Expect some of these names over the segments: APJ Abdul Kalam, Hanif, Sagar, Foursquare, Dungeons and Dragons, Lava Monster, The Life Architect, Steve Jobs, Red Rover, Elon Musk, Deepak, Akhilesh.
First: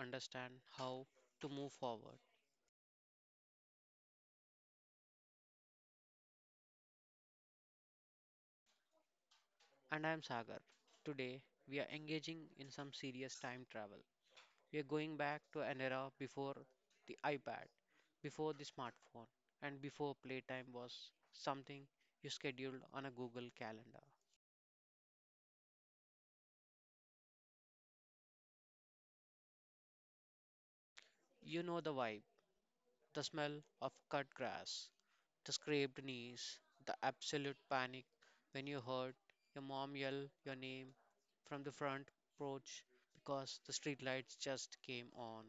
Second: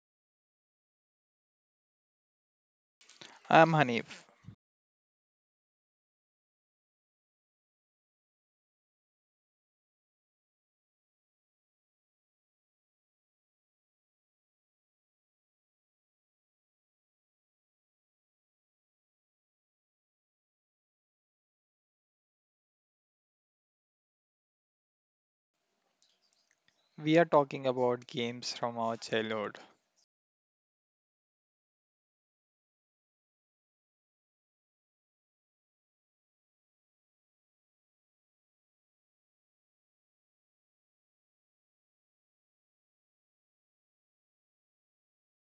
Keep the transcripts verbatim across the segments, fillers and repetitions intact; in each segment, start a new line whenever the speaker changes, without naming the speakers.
understand how to move forward.
I'm Hanif.
And I'm Sagar. Today, we are engaging in some serious time travel. We are going back to an era before the iPad, before the smartphone, and before playtime was something you scheduled on a Google Calendar.
We are talking about games from our childhood.
You know the vibe, the smell of cut grass, the scraped knees, the absolute panic when you heard your mom yell your name from the front porch because the streetlights just came on.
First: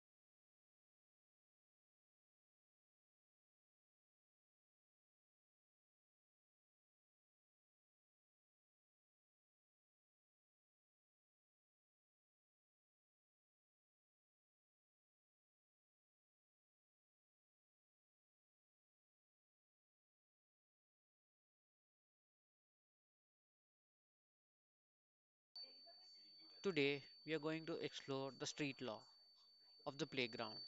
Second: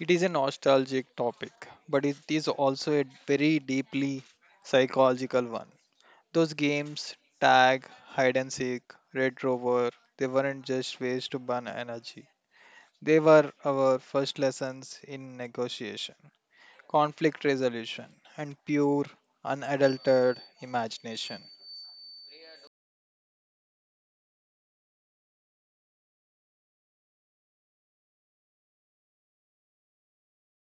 It is a nostalgic topic, but it is also a very deeply psychological one. Those games, tag, hide and seek, red rover, they weren't just ways to burn energy. They were our first lessons in negotiation, conflict resolution, and pure, unadulterated imagination.
Today, we are going to explore the street law of the playground,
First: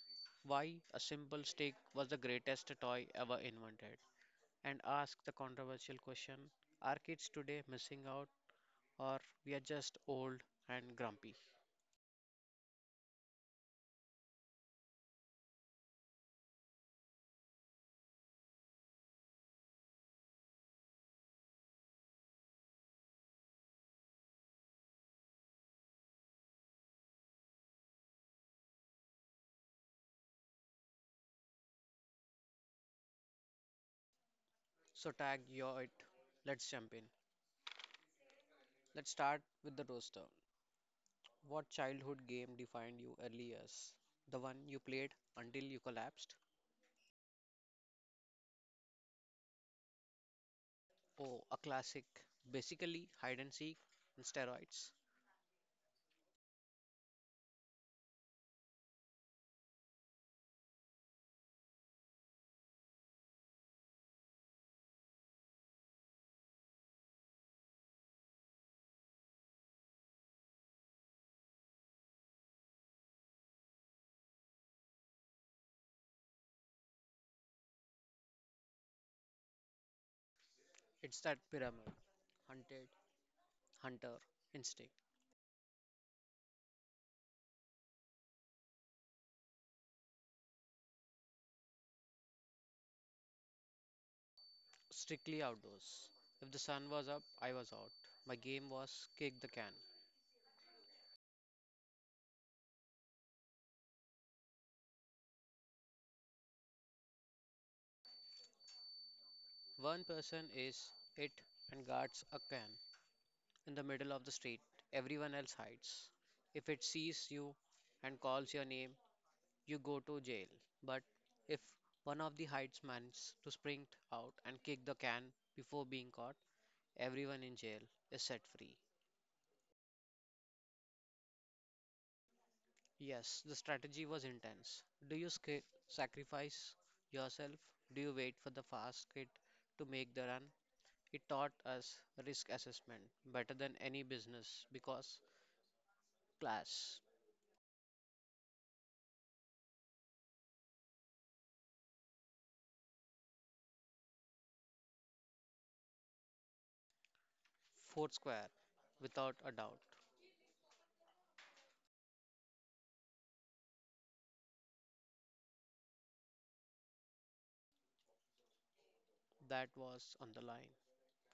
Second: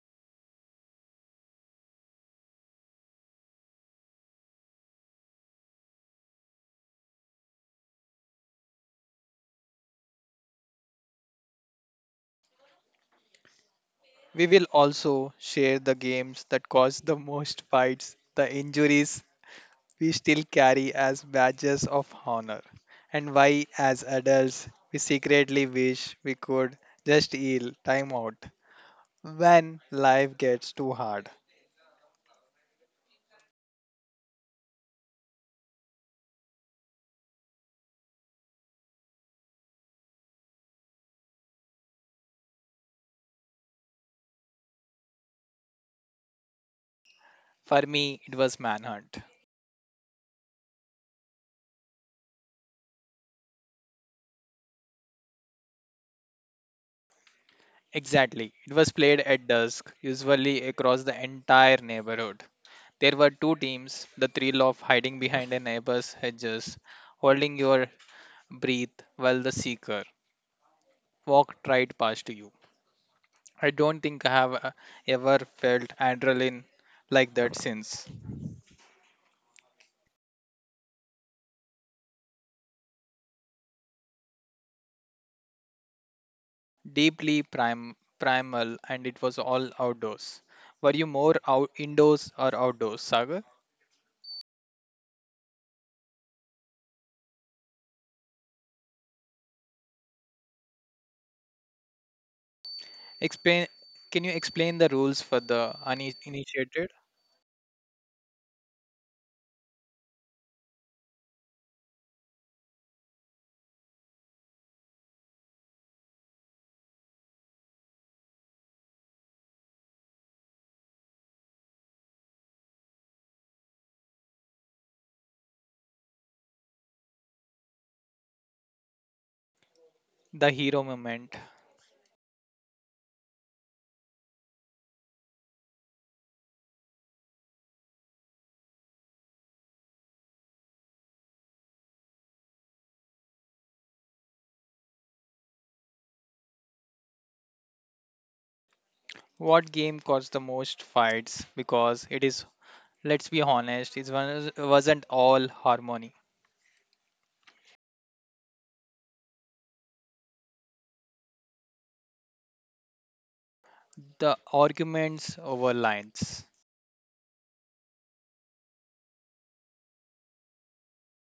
why a simple stick was the greatest toy ever invented, and ask the controversial question: are kids today missing out, or we are just old and grumpy?
We will also share the games that caused the most fights, the injuries, we still carry as badges of honor, and why, as adults, we secretly wish we could just yell time out when life gets too hard.
So, tag your it. Let's jump in. Let's start with the roaster. What childhood game defined you earliest? The one you played until you collapsed?
For me, it was Manhunt.
Oh, a classic. Basically, hide and seek and steroids.
Exactly. It was played at dusk, usually across the entire neighborhood. There were two teams, the thrill of hiding behind a neighbor's hedges, holding your breath while the seeker walked right past you. I don't think I have uh, ever felt adrenaline like that since.
It's that pyramid, hunted, hunter, instinct.
Deeply prim- primal, and it was all outdoors. Were you more out- indoors or outdoors, Sagar?
Strictly outdoors. If the sun was up, I was out. My game was kick the can.
Explain. Can you explain the rules for the uninitiated?
One person is it and guards a can in the middle of the street. Everyone else hides. If it sees you and calls your name, you go to jail. But if one of the hides manages to sprint out and kick the can before being caught, everyone in jail is set free.
The hero moment.
Yes, the strategy was intense. Do you sca- sacrifice yourself? Do you wait for the fast kid to make the run? It taught us risk assessment better than any business because class,
What game caused the most fights? Because it is, let's be honest, it was- wasn't all harmony.
Foursquare, without a doubt,
The arguments over lines.
that was on the line.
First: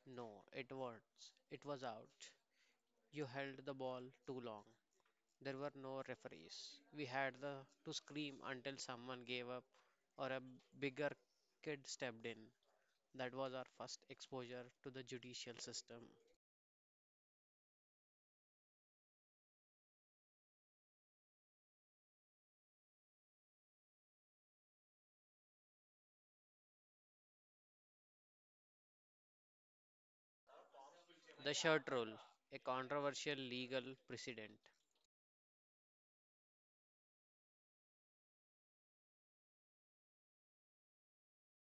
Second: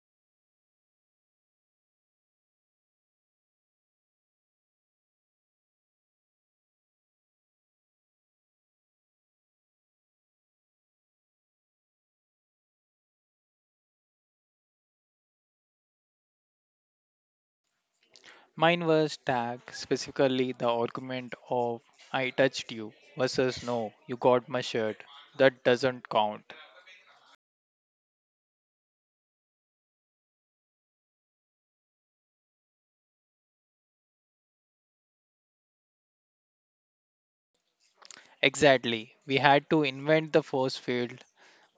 No, it was. It was out. You held the ball too long. There were no referees. We had the, to scream until someone gave up or a bigger kid stepped in. That was our first exposure to the judicial system.
Mine was tag, specifically the argument of I touched you versus no, you got my shirt. That doesn't count.
The shirt rule, a controversial legal precedent.
Exactly. We had to invent the force field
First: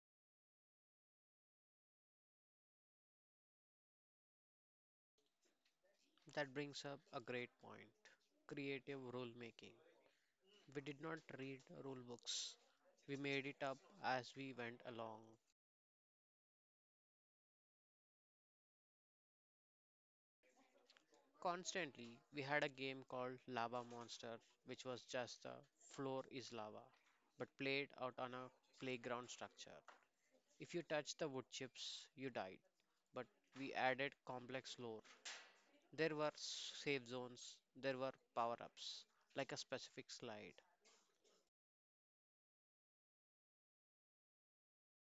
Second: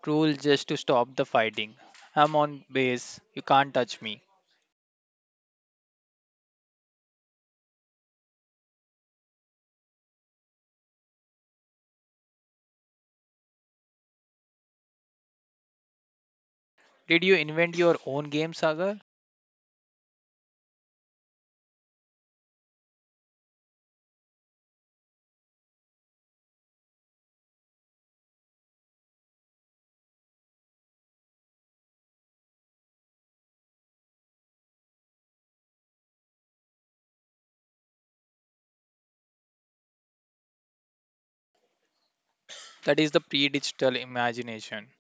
rule just to stop the fighting. I'm on base, you can't touch me.
That brings up a great point creative rulemaking. We did not read rule books, we made it up as we went along.
Did you invent your own game, Sagar?
Constantly, we had a game called Lava Monster, which was just the floor is lava, but played out on a playground structure. If you touched the wood chips, you died, but we added complex lore. There were safe zones, there were power ups, like a specific slide.
That is the pre digital imagination.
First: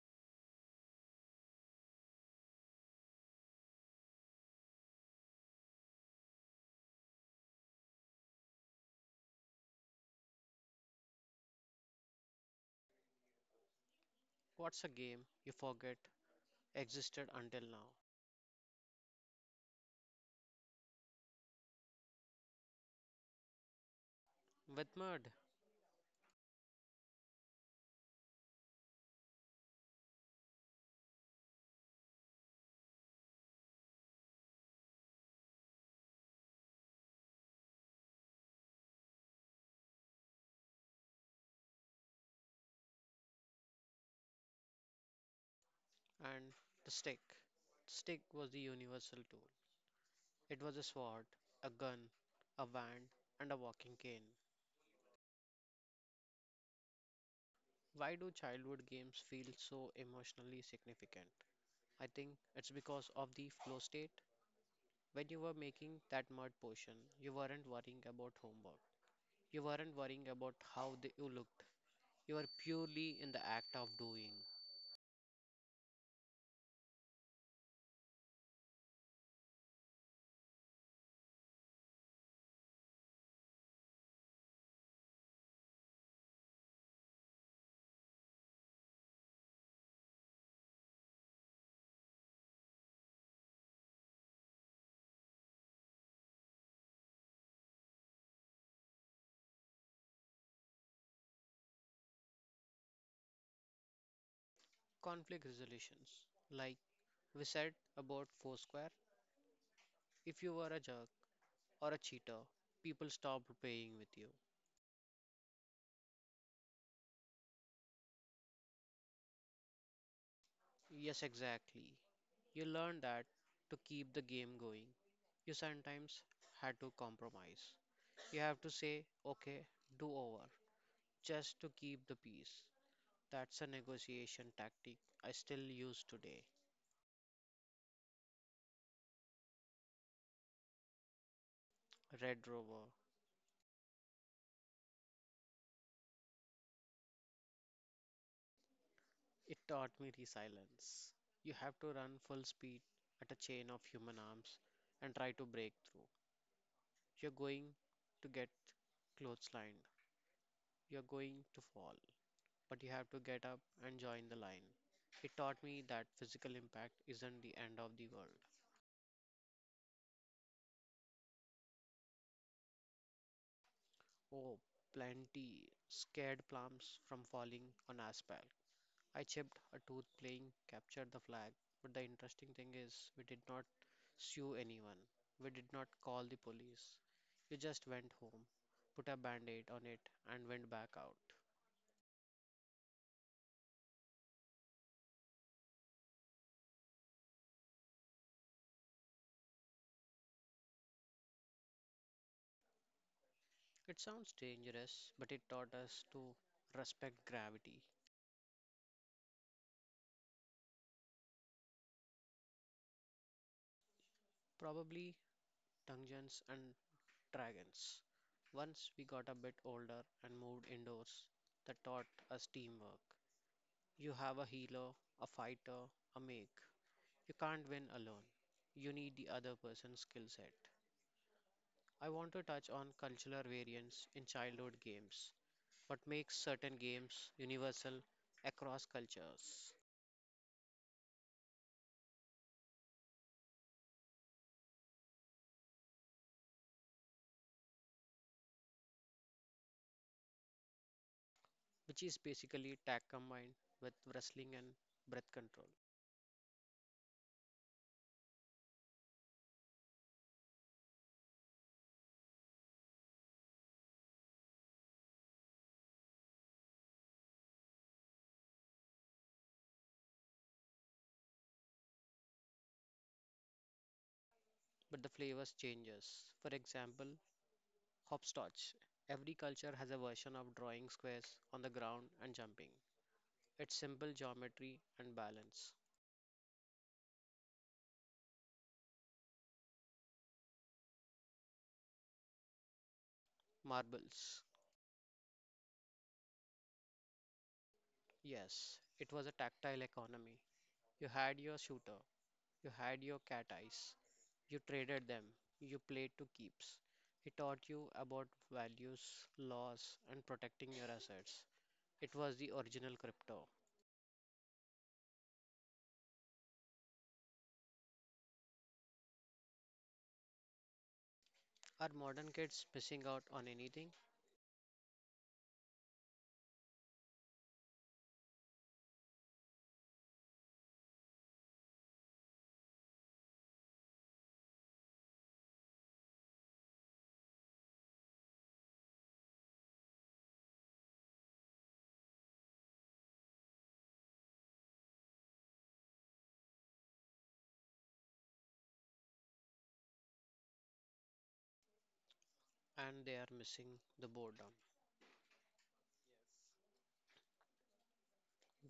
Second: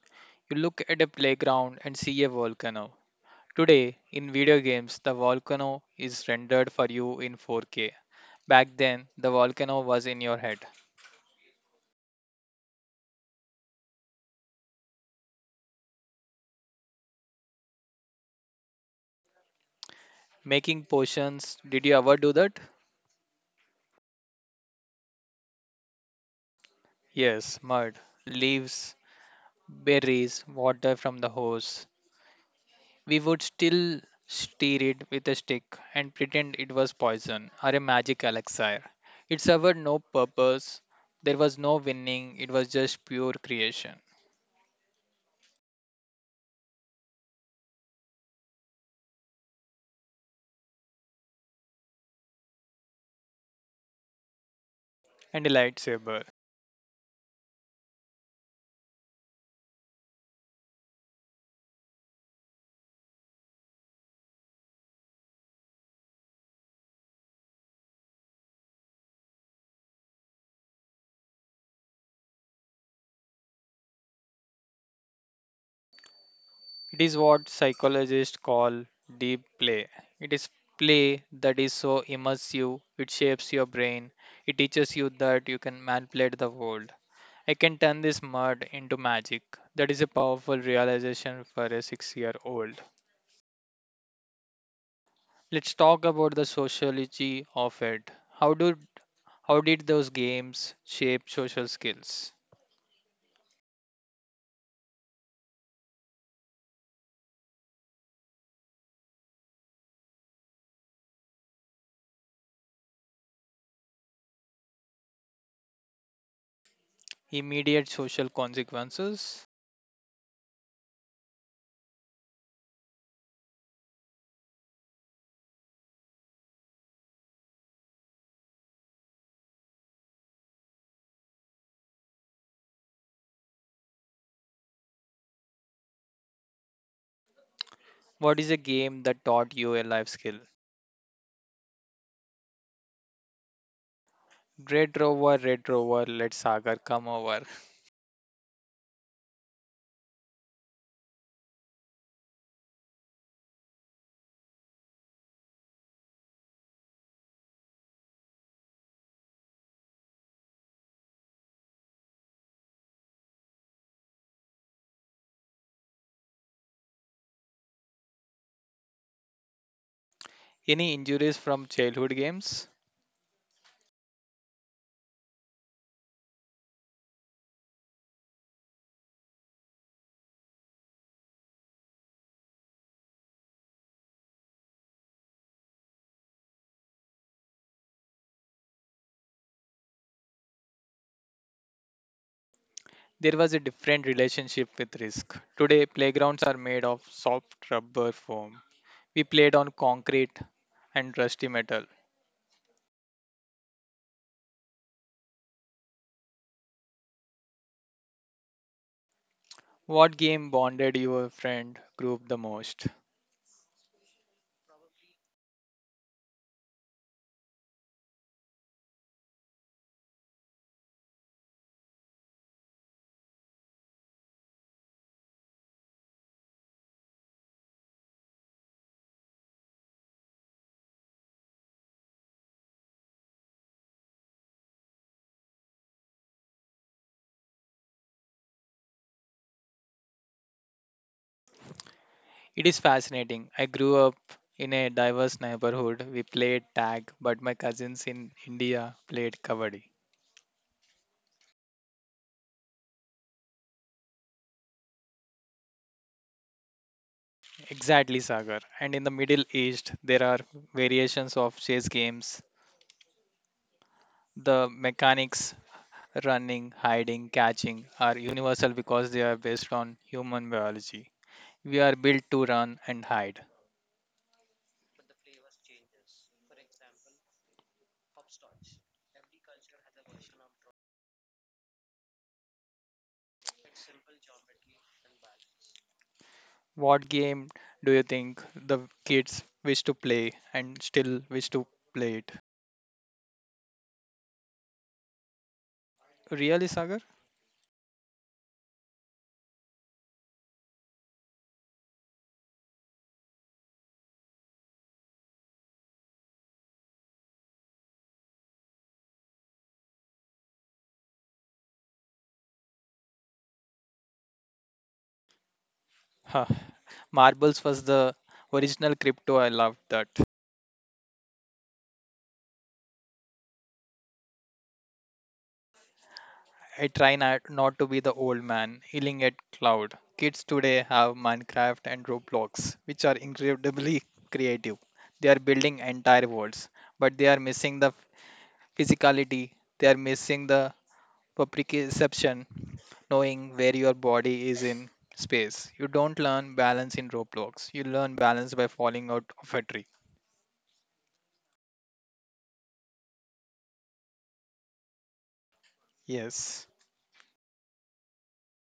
You look at a playground and see a volcano. Today, in video games, the volcano is rendered for you in four K. Back then, the volcano was in your head.
What's a game you forget existed until now?
Making potions, did you ever do that?
With mud
Yes, mud, leaves, berries, water from the hose. We would still stir it with a stick and pretend it was poison or a magic elixir. It served no purpose. There was no winning. It was just pure creation.
and the stick. The stick was the universal tool, it was a sword, a gun, a wand, and a walking cane.
And a lightsaber.
Why do childhood games feel so emotionally significant? I think it's because of the flow state. When you were making that mud potion, you weren't worrying about homework. You weren't worrying about how the, you looked. You were purely in the act of doing.
It is what psychologists call deep play. It is play that is so immersive, it shapes your brain. It teaches you that you can manipulate the world. I can turn this mud into magic. That is a powerful realization for a six year old. Let's talk about the sociology of it. How do how did those games shape social skills?
Conflict resolutions. Like we said about Foursquare, if you were a jerk or a cheater, people stopped playing with you.
Immediate social consequences.
Yes, exactly. You learned that to keep the game going you sometimes had to compromise. You have to say, okay, do over, just to keep the peace. That's a negotiation tactic I still use today.
What is a game that taught you a life skill?
Red Rover,
Red Rover, Red Rover, let Sagar come over.
it taught me resilience. You have to run full speed at a chain of human arms and try to break through. You're going to get clotheslined, you're going to fall, but you have to get up and join the line. It taught me that physical impact isn't the end of the world.
Any injuries from childhood games?
Oh, plenty scared plums from falling on asphalt. I chipped a tooth playing captured the flag, but the interesting thing is we did not sue anyone. We did not call the police. We just went home, put a band aid on it, and went back out.
There was a different relationship with risk. Today, playgrounds are made of soft rubber foam. We played on concrete and rusty metal.
It sounds dangerous, but it taught us to respect gravity.
What game bonded your friend group the most?
Probably dungeons and dragons. Once we got a bit older and moved indoors, that taught us teamwork. You have a healer, a fighter, a mage. You can't win alone. You need the other person's skill set. I want to touch on cultural variance in childhood games, what makes certain games universal across cultures,
It is fascinating. I grew up in a diverse neighborhood. We played tag, but my cousins in India played kabaddi.
which is basically tag combined with wrestling and breath control.
Exactly, Sagar. And in the Middle East, there are variations of chess games. The mechanics, running, hiding, catching, are universal because they are based on human biology. We are built to run and hide.
But the flavors changes. For example, hopscotch. Every culture has a version of drawing squares on the ground and jumping. It's simple geometry and balance.
What game do you think the kids wish to play and still wish to play it?
Marbles.
Really, Sagar?
Yes, it was a tactile economy. You had your shooter, you had your cat eyes, you traded them, you played to keeps. He taught you about values, laws, and protecting your assets. It was the original crypto.
Huh. Marbles was the original crypto. I loved that.
Are modern kids missing out on anything?
I try not, not to be the old man yelling at cloud. Kids today have Minecraft and Roblox, which are incredibly creative. They are building entire worlds, but they are missing the physicality. They are missing the proprioception, knowing where your body is in space. You don't learn balance in Roblox. You learn balance by falling out of a tree.
And they are missing the boredom.
Yes.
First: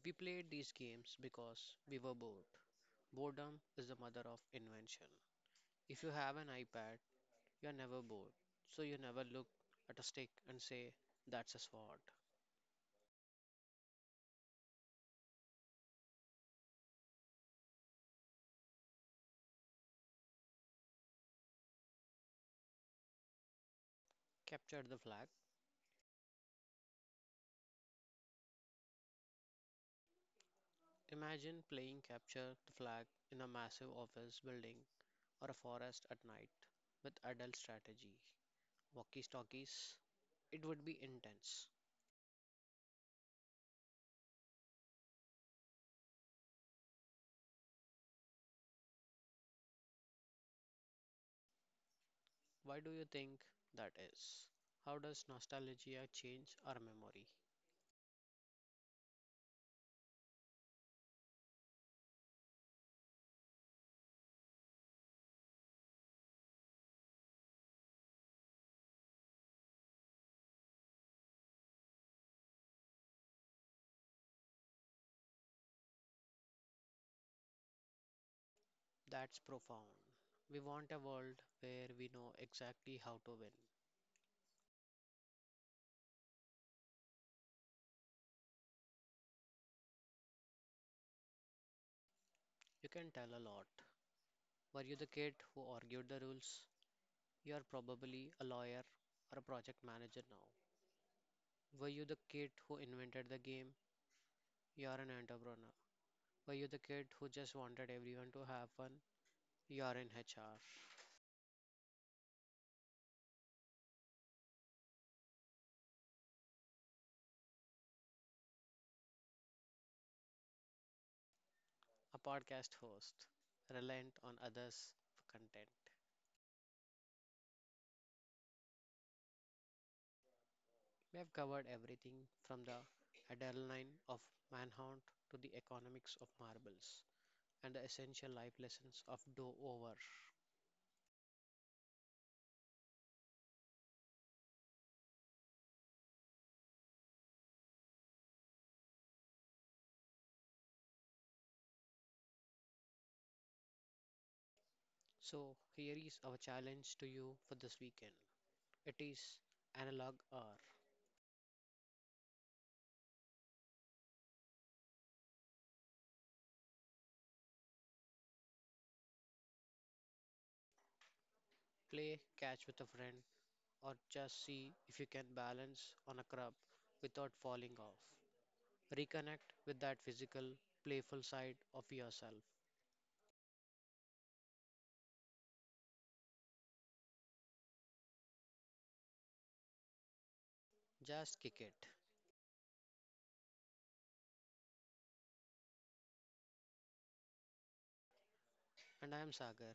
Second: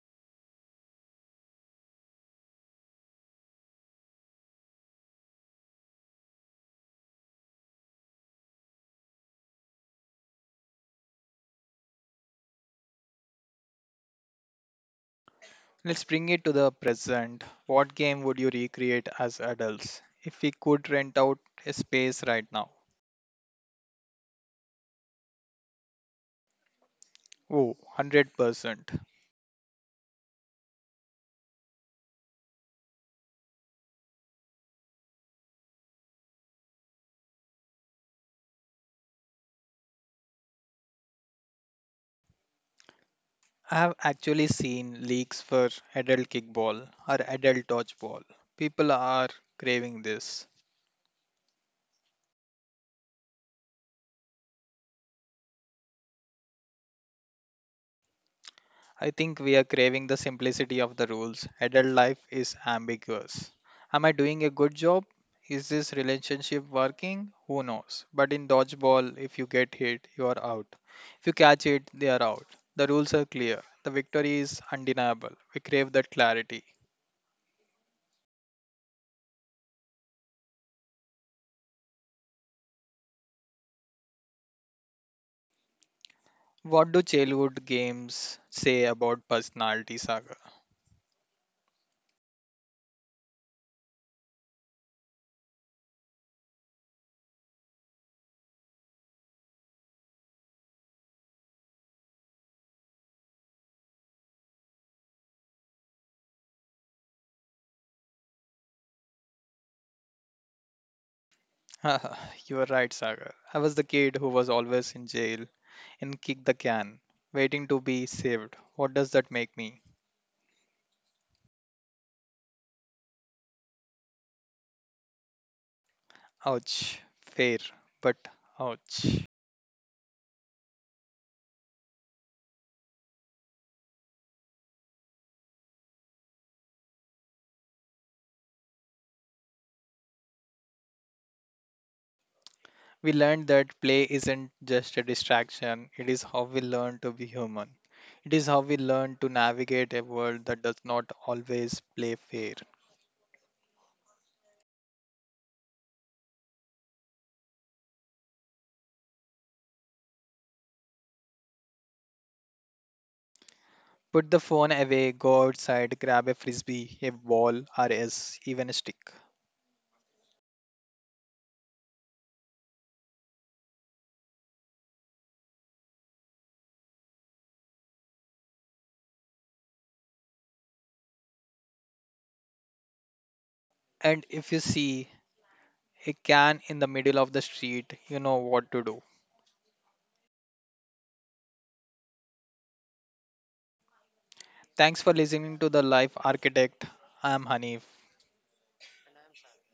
We played these games because we were bored. Boredom is the mother of invention. If you have an iPad, you're never bored. So you never look at a stick and say, that's a sword.
Let's bring it to the present. What game would you recreate as adults if we could rent out a space right now?
Capture the flag.
Oh, one hundred percent.
Imagine playing capture the flag in a massive office building or a forest at night with adult strategy, walkie talkies. It would be intense.
I have actually seen leagues for adult kickball or adult dodgeball. People are craving this.
Why do you think that is? How does nostalgia change our memory?
I think we are craving the simplicity of the rules. Adult life is ambiguous. Am I doing a good job? Is this relationship working? Who knows? But in dodgeball, if you get hit, you are out. If you catch it, they are out. The rules are clear. The victory is undeniable. We crave that clarity.
That's profound. We want a world where we know exactly how to win.
What do childhood games say about personality, Sagar?
You can tell a lot. Were you the kid who argued the rules? You are probably a lawyer or a project manager now. Were you the kid who invented the game? You are an entrepreneur. Were you the kid who just wanted everyone to have one? You are in H R,
You are right, Sagar. I was the kid who was always in jail and kick the can, waiting to be saved. What does that make me?
a podcast host, reliant on others for content.
Ouch. Fair, but ouch.
We have covered everything from the adrenaline of manhunt to the economics of marbles and the essential life lessons of do over.
We learned that play isn't just a distraction, it is how we learn to be human. It is how we learn to navigate a world that does not always play fair.
So, here is our challenge to you for this weekend it is analog R.
Put the phone away, go outside, grab a frisbee, a ball, or yes, even a stick.
Play catch with a friend or just see if you can balance on a crab without falling off. Reconnect with that physical, playful side of yourself.
And if you see a can in the middle of the street, you know what to do.
Just kick it.
Thanks for listening to The Life Architect. I am Hanif.
And I am Sagar.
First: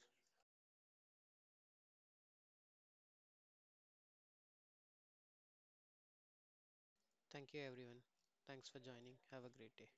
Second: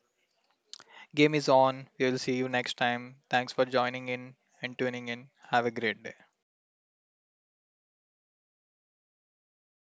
Game is on. We'll see you next time. Thanks for joining in and tuning in. Have a great day.
Thank you, everyone. Thanks for joining. Have a great day.